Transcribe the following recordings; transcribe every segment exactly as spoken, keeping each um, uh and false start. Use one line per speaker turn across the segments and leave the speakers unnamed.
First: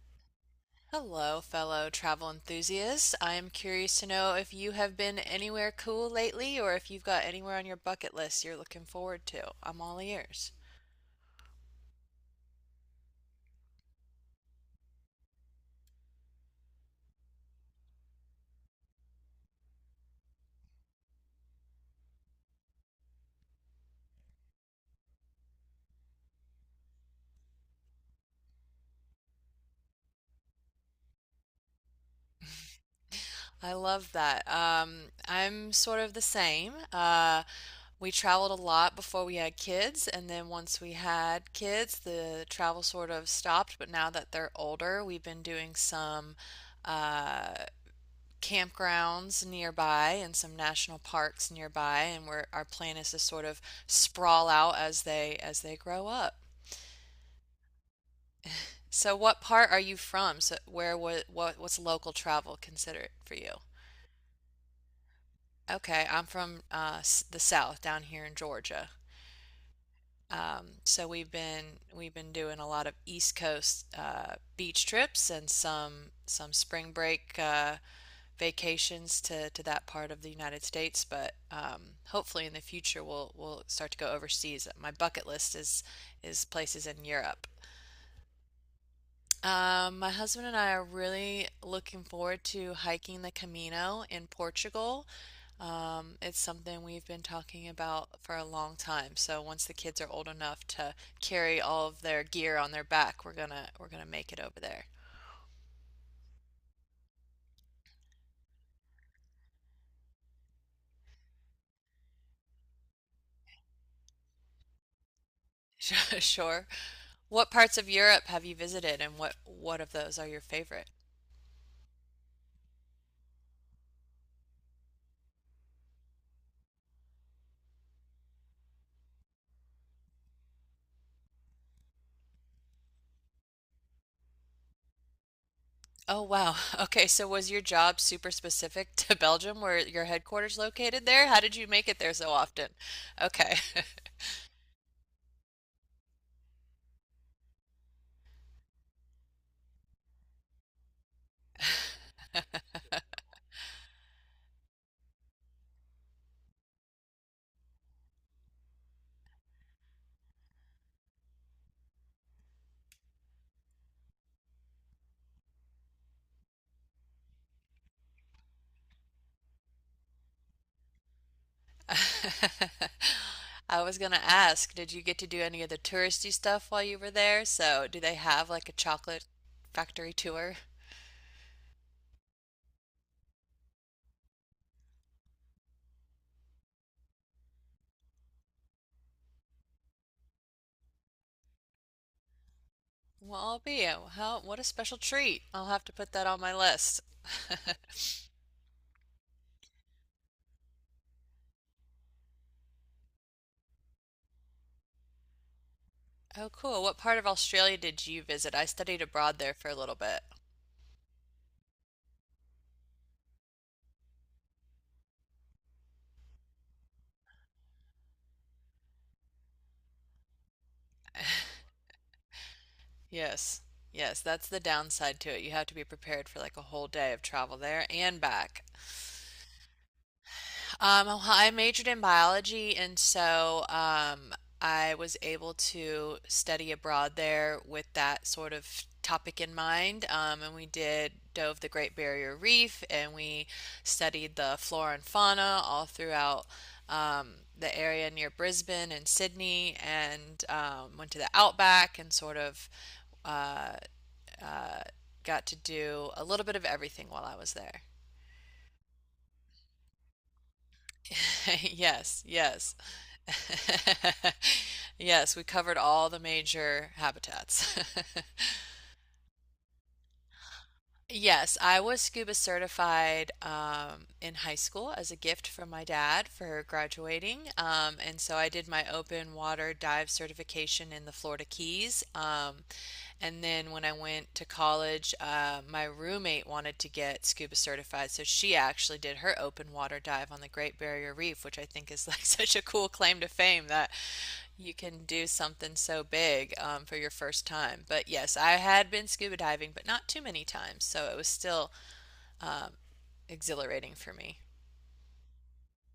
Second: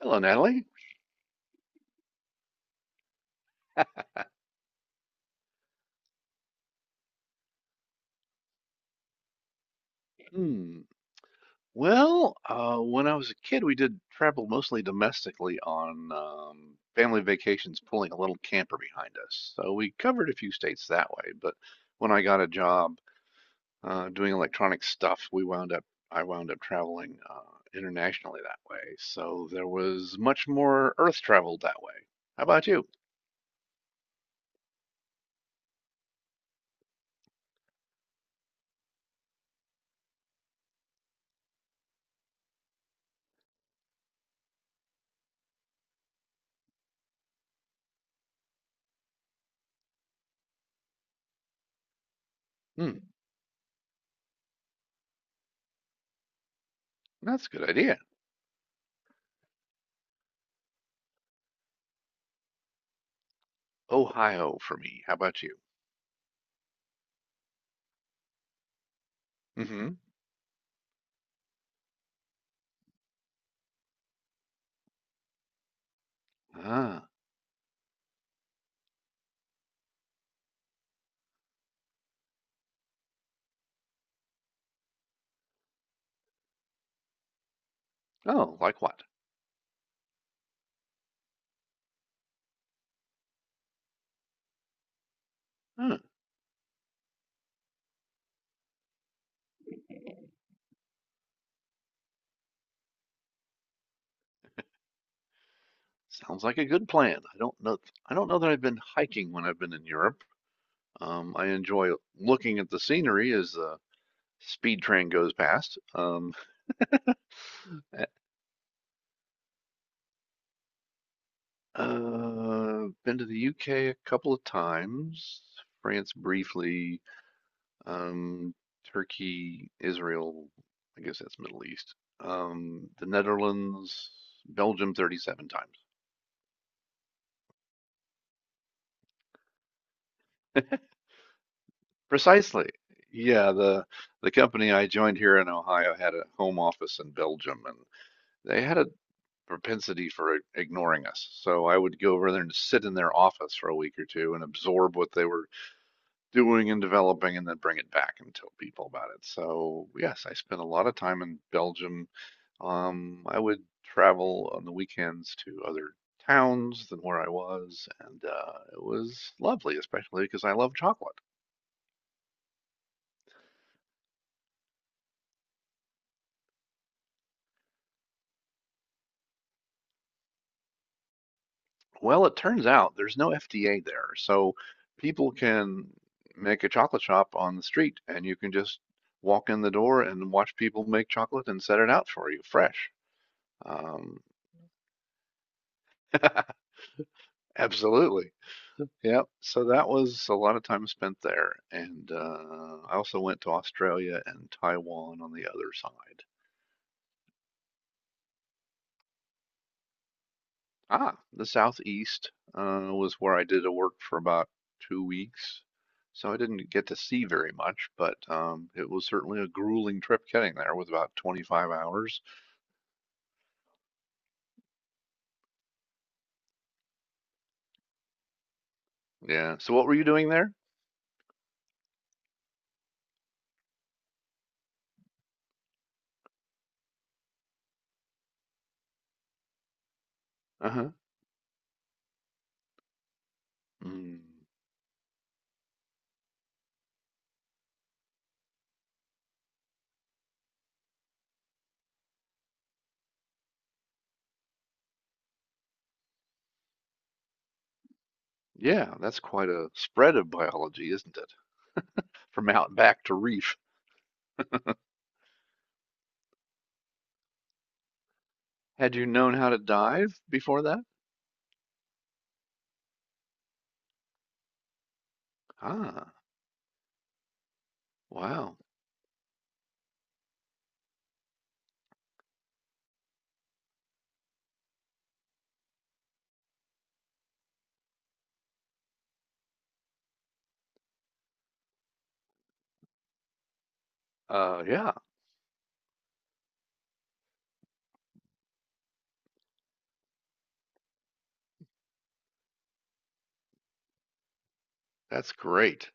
Hello, Natalie.
Hello, fellow travel enthusiasts. I am curious to
Uh,
know if you have been anywhere cool lately or if you've got anywhere on your bucket list you're looking forward to. I'm all ears.
Hmm. Well, uh, when I was a kid, we did travel mostly domestically on um, family vacations, pulling a little camper behind us. So we covered a few states that way. But when I got a job uh, doing electronic stuff, we wound up I wound up traveling uh, internationally that way. So there was much more earth traveled that way. How about you?
I love that. Um, I'm sort of the same. Uh, we traveled a lot before we had kids, and then once we had kids, the travel sort of stopped. But now that they're older, we've been doing some uh, campgrounds nearby and some national parks nearby and where our plan
Hmm.
is to sort of sprawl out as they as they grow up.
That's a good idea.
So what part are you from? So where what, what what's local travel considered for you?
Ohio for me. How about you?
Okay, I'm from uh, the South down here in Georgia.
Mm-hmm.
Um, so we've been we've been doing a lot of East Coast uh, beach trips and some some spring
Ah.
break uh, vacations to, to that part of the United States, but um, hopefully in the future we'll we'll start to go overseas. My bucket list is is places in Europe.
Oh, like what?
Um, my husband and I are really looking forward to hiking the Camino in Portugal.
Huh.
Um, it's something we've been talking about for a long time. So once the kids are old enough to carry all of their gear on their back, we're gonna we're gonna make it over there.
Sounds like a good plan. I don't know. I don't know that I've been hiking when I've been in Europe. Um, I enjoy looking at the scenery as the speed train goes past. Um,
Sure. What parts of
uh,
Europe have you visited and what what of those are your favorite?
uh, been to the U K a couple of times, France briefly, um, Turkey, Israel. I guess that's Middle East. Um, the Netherlands, Belgium, thirty-seven times.
Oh wow. Okay, so was your job super specific to Belgium where your headquarters located there? How did you make it there so often?
Precisely. Yeah,
Okay.
the the company I joined here in Ohio had a home office in Belgium, and they had a propensity for i- ignoring us. So I would go over there and sit in their office for a week or two and absorb what they were doing and developing, and then bring it back and tell people about it. So yes, I spent a lot of time in Belgium. Um, I would travel on the weekends to other towns than where I was, and uh, it was lovely, especially because I love chocolate.
I was gonna ask, did you get to do any of the touristy stuff while you were there? So, do they have like a chocolate factory tour?
Well, it turns out there's no F D A there, so people can make a chocolate shop on the street, and you can just walk in the door and watch people make chocolate and set it out for you fresh.
Well, I'll be.
Um,
How, what a special treat. I'll have to put that on my list.
absolutely. Yep. So that was a lot of time spent there, and uh, I also went to Australia and Taiwan on the other side.
Oh, cool. What part of Australia did you visit? I studied abroad there for a little bit.
Ah, the Southeast uh, was where I did a work for about two weeks. So I didn't get to see very much, but um, it was certainly a grueling trip getting there with about twenty-five hours.
Yes. Yes, that's the downside to it. You have to be prepared for like a whole day of travel there and back.
Yeah. So what were you doing there?
Um, well, I majored in biology, and so um, I was able to study abroad there with that sort of topic in mind. Um, and we
Uh-huh.
did dove the Great Barrier Reef, and we studied
Mm.
the flora and fauna all throughout um, the area near Brisbane and Sydney, and um, went to the outback and sort of uh, uh, got to do a little bit of everything while I was there.
Yeah, that's quite a spread of biology, isn't it?
Yes,
From
yes.
out back to reef.
Yes, we covered all the major habitats.
Had you known how to dive before that?
Yes, I was scuba certified um, in high school as a gift from my
Ah,
dad for graduating. Um, and so I
wow.
did my open water dive certification in the Florida Keys. Um, and then when I went to college, uh, my roommate wanted to get scuba certified, so she actually did her open water dive on the Great Barrier Reef, which I think is like such a cool claim to fame that
Uh,
you
yeah,
can do something so big um, for your first time. But yes, I had been scuba diving, but not too many times, so it was still um, exhilarating for me.
that's great.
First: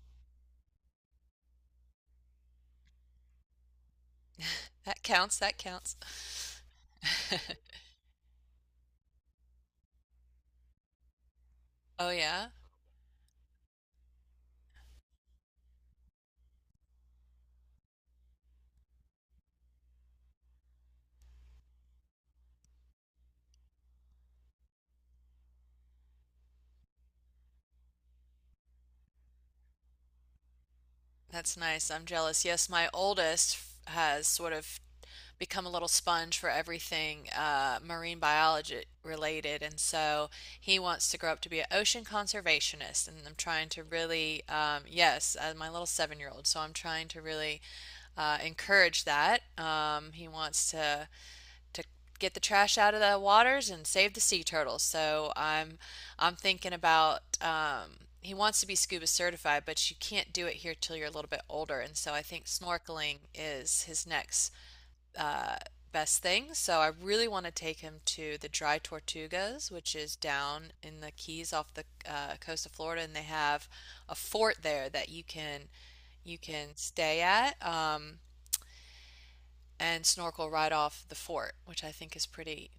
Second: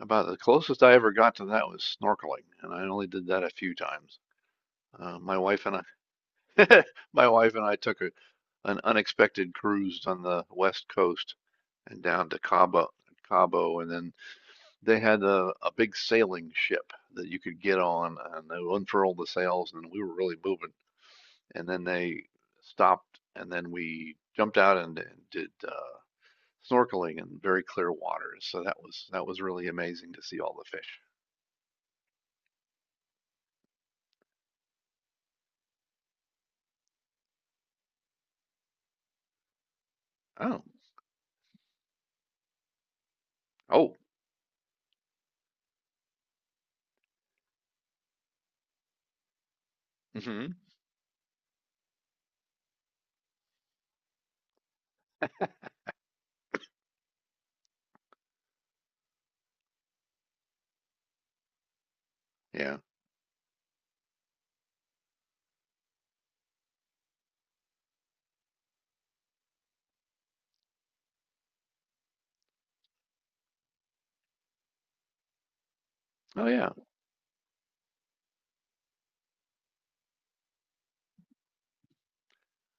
About the closest I ever got to that was snorkeling, and I only did that a few times.
That
Uh,
counts,
my
that
wife and
counts.
I, my wife and I took a, an unexpected cruise on the west coast and
Oh,
down to
yeah,
Cabo, Cabo, and then they had a, a big sailing ship that you could get on, and they unfurled the sails, and we were really moving. And then they stopped, and then we jumped out and, and did uh, snorkeling in very clear waters. So that was that was really amazing to see all the fish.
that's nice. I'm jealous. Yes, my oldest has sort of become a little sponge for everything uh, marine biology related. And so
Oh,
he wants to grow up to be an ocean conservationist. And I'm trying to
oh,
really, um, yes, uh, my little seven year old. So I'm trying to really uh, encourage that. Um, he
hmm
wants to to get the trash out of the waters and save the sea turtles. So I'm I'm thinking about um, he wants to be scuba certified, but you can't do it here till you're a little bit older. And so I think
yeah,
snorkeling is his next best thing. So I really want to take him to the Dry Tortugas, which is down in the Keys off the uh, coast of Florida, and they have a fort there that you can you
oh
can
yeah.
stay at um, and snorkel right off the fort, which I think is pretty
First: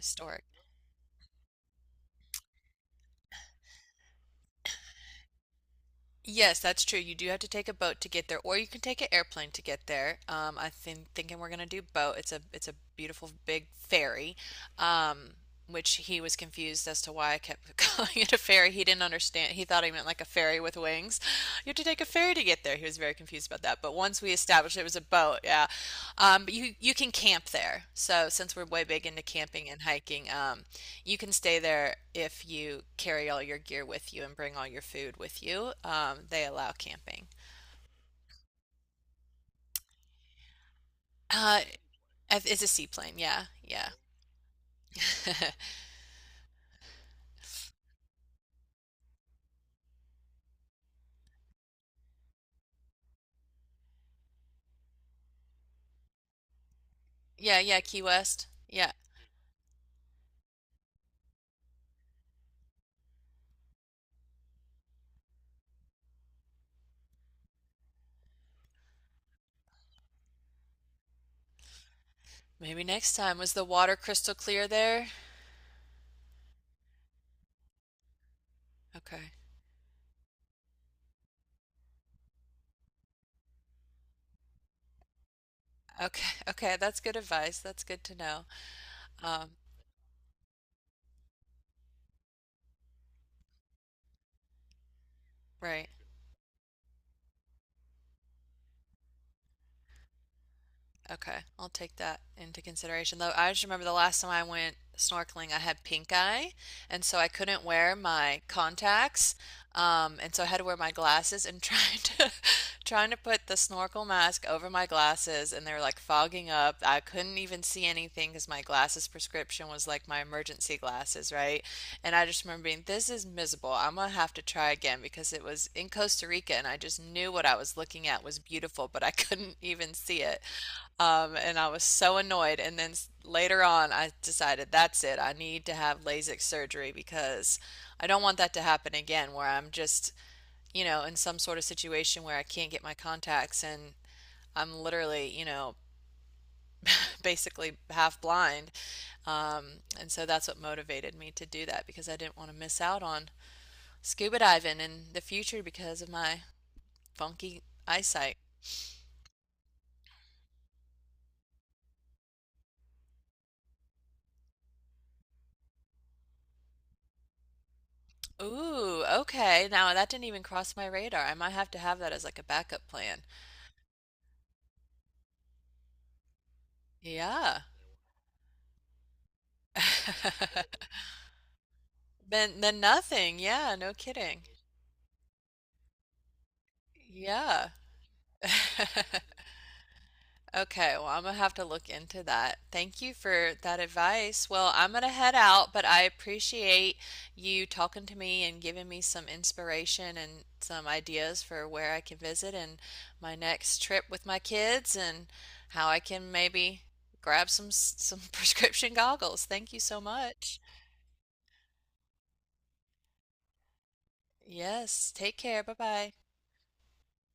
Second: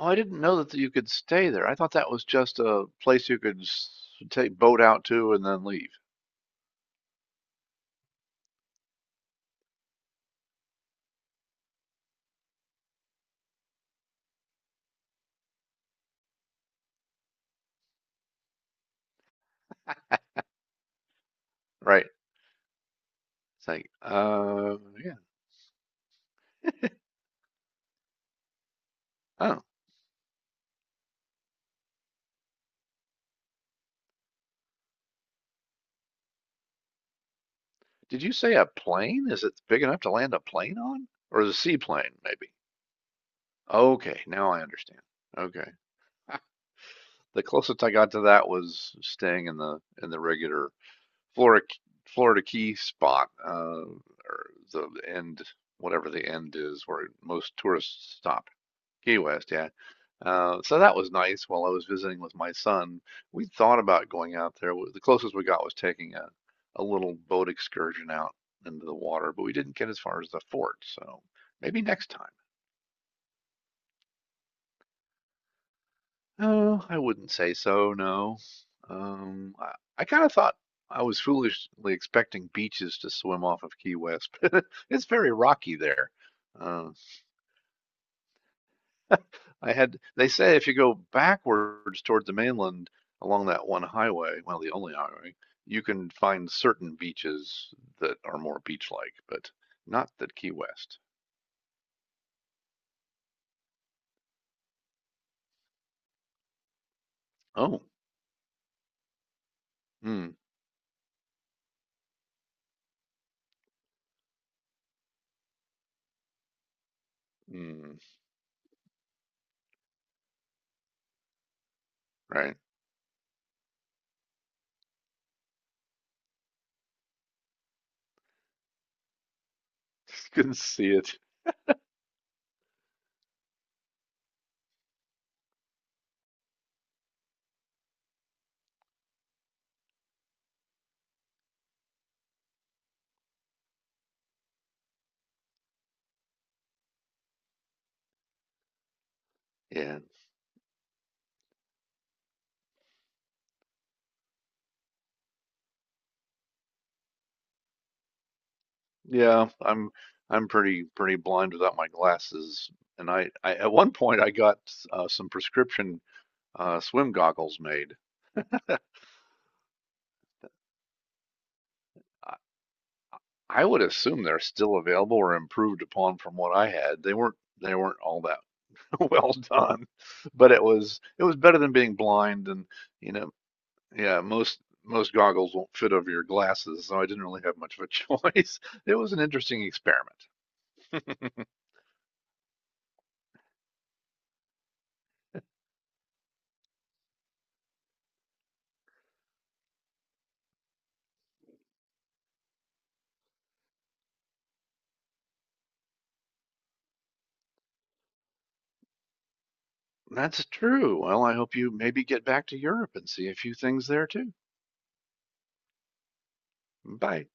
Oh, I didn't know that you could stay there. I thought that was just a place you could s- take boat out to and then leave.
Yes, that's true. You do have to take a boat to get there, or you can take an airplane to get there. Um, I think thinking we're gonna do boat. It's a it's a beautiful big ferry, um, which he was confused as to why I kept calling it a ferry. He didn't understand. He thought I meant like a ferry with wings. You have to take a
Right.
ferry to get there. He was very confused about
It's
that.
like,
But once we established
uh,
it was a
yeah.
boat, yeah. Um, but you you can camp there. So since we're way big into
Oh,
camping and hiking, um, you can stay there if you carry all your gear with you and bring all your food with you. Um, they allow camping.
did you say a plane? Is it big enough to land a plane on? Or is it a
Uh,
seaplane, maybe?
it's a seaplane. Yeah, yeah,
Okay, now I understand. Okay. The closest I got to that was staying in the in the regular Florida Florida Key spot, uh, or the end, whatever the end is, where most
yeah, yeah. Key
tourists
West.
stop.
Yeah.
Key West, yeah. Uh, so that was nice while I was visiting with my son. We thought about going out there. The closest we got was taking a, a little boat excursion out into the water, but we didn't get as far as the fort, so maybe next time.
Maybe next time. Was the water crystal clear there?
Oh, I wouldn't say so, no.
Okay.
Um, I, I kind of thought I was foolishly expecting beaches to swim off of Key West, but it's very rocky there.
Okay. Okay.
Uh,
That's good advice. That's good to know. Um,
I had, they say if you go backwards toward the mainland along that one highway, well, the only highway, you
right.
can find certain beaches that are more beach-like, but not the Key West.
Okay, I'll take that into consideration. Though I just remember the last time I went snorkeling, I had pink eye, and so I couldn't
Oh,
wear my contacts, um,
mm,
and so I had to wear my glasses. And trying to trying to put the snorkel mask over my glasses, and they were like fogging up. I couldn't even see
mm,
anything because my glasses prescription was like my emergency glasses, right? And I just
right.
remember being, this is miserable. I'm gonna have to try again because it was in Costa Rica, and I just knew what I was looking at was beautiful, but I couldn't even see it.
Couldn't see it.
Um, and I was so annoyed. And then s- later on, I decided that's it. I need to have LASIK surgery because I don't want that to happen again, where I'm just, you know, in some sort of situation where I can't get my contacts and I'm literally, you know, basically half blind. Um,
Yeah,
and so that's what motivated me to do that because I didn't want to miss out on scuba diving in the future because of my funky eyesight.
yeah. I'm, I'm pretty, pretty blind without my glasses. And I, I at one point I got uh, some prescription uh, swim goggles made.
Ooh, okay. Now that didn't even cross my radar. I might have to have that as like a backup plan.
I would assume they're still available or improved upon from what I had. They weren't
Yeah.
they weren't all that well done, but it was it was better than being blind
Then
and
then
you know
nothing. Yeah, no
yeah
kidding.
most most goggles won't fit over your glasses, so I didn't really have
Yeah.
much of a choice. It was an interesting experiment.
Okay, well, I'm gonna have to look into that. Thank you for that advice. Well, I'm gonna head out, but I appreciate you talking to me and giving me some inspiration and some ideas for where I can visit and my next trip with my kids and how I can maybe grab some some prescription goggles. Thank you so
That's
much.
true. Well, I hope you maybe get back to Europe and see a few things there too.
Yes, take care. Bye-bye.
Bye.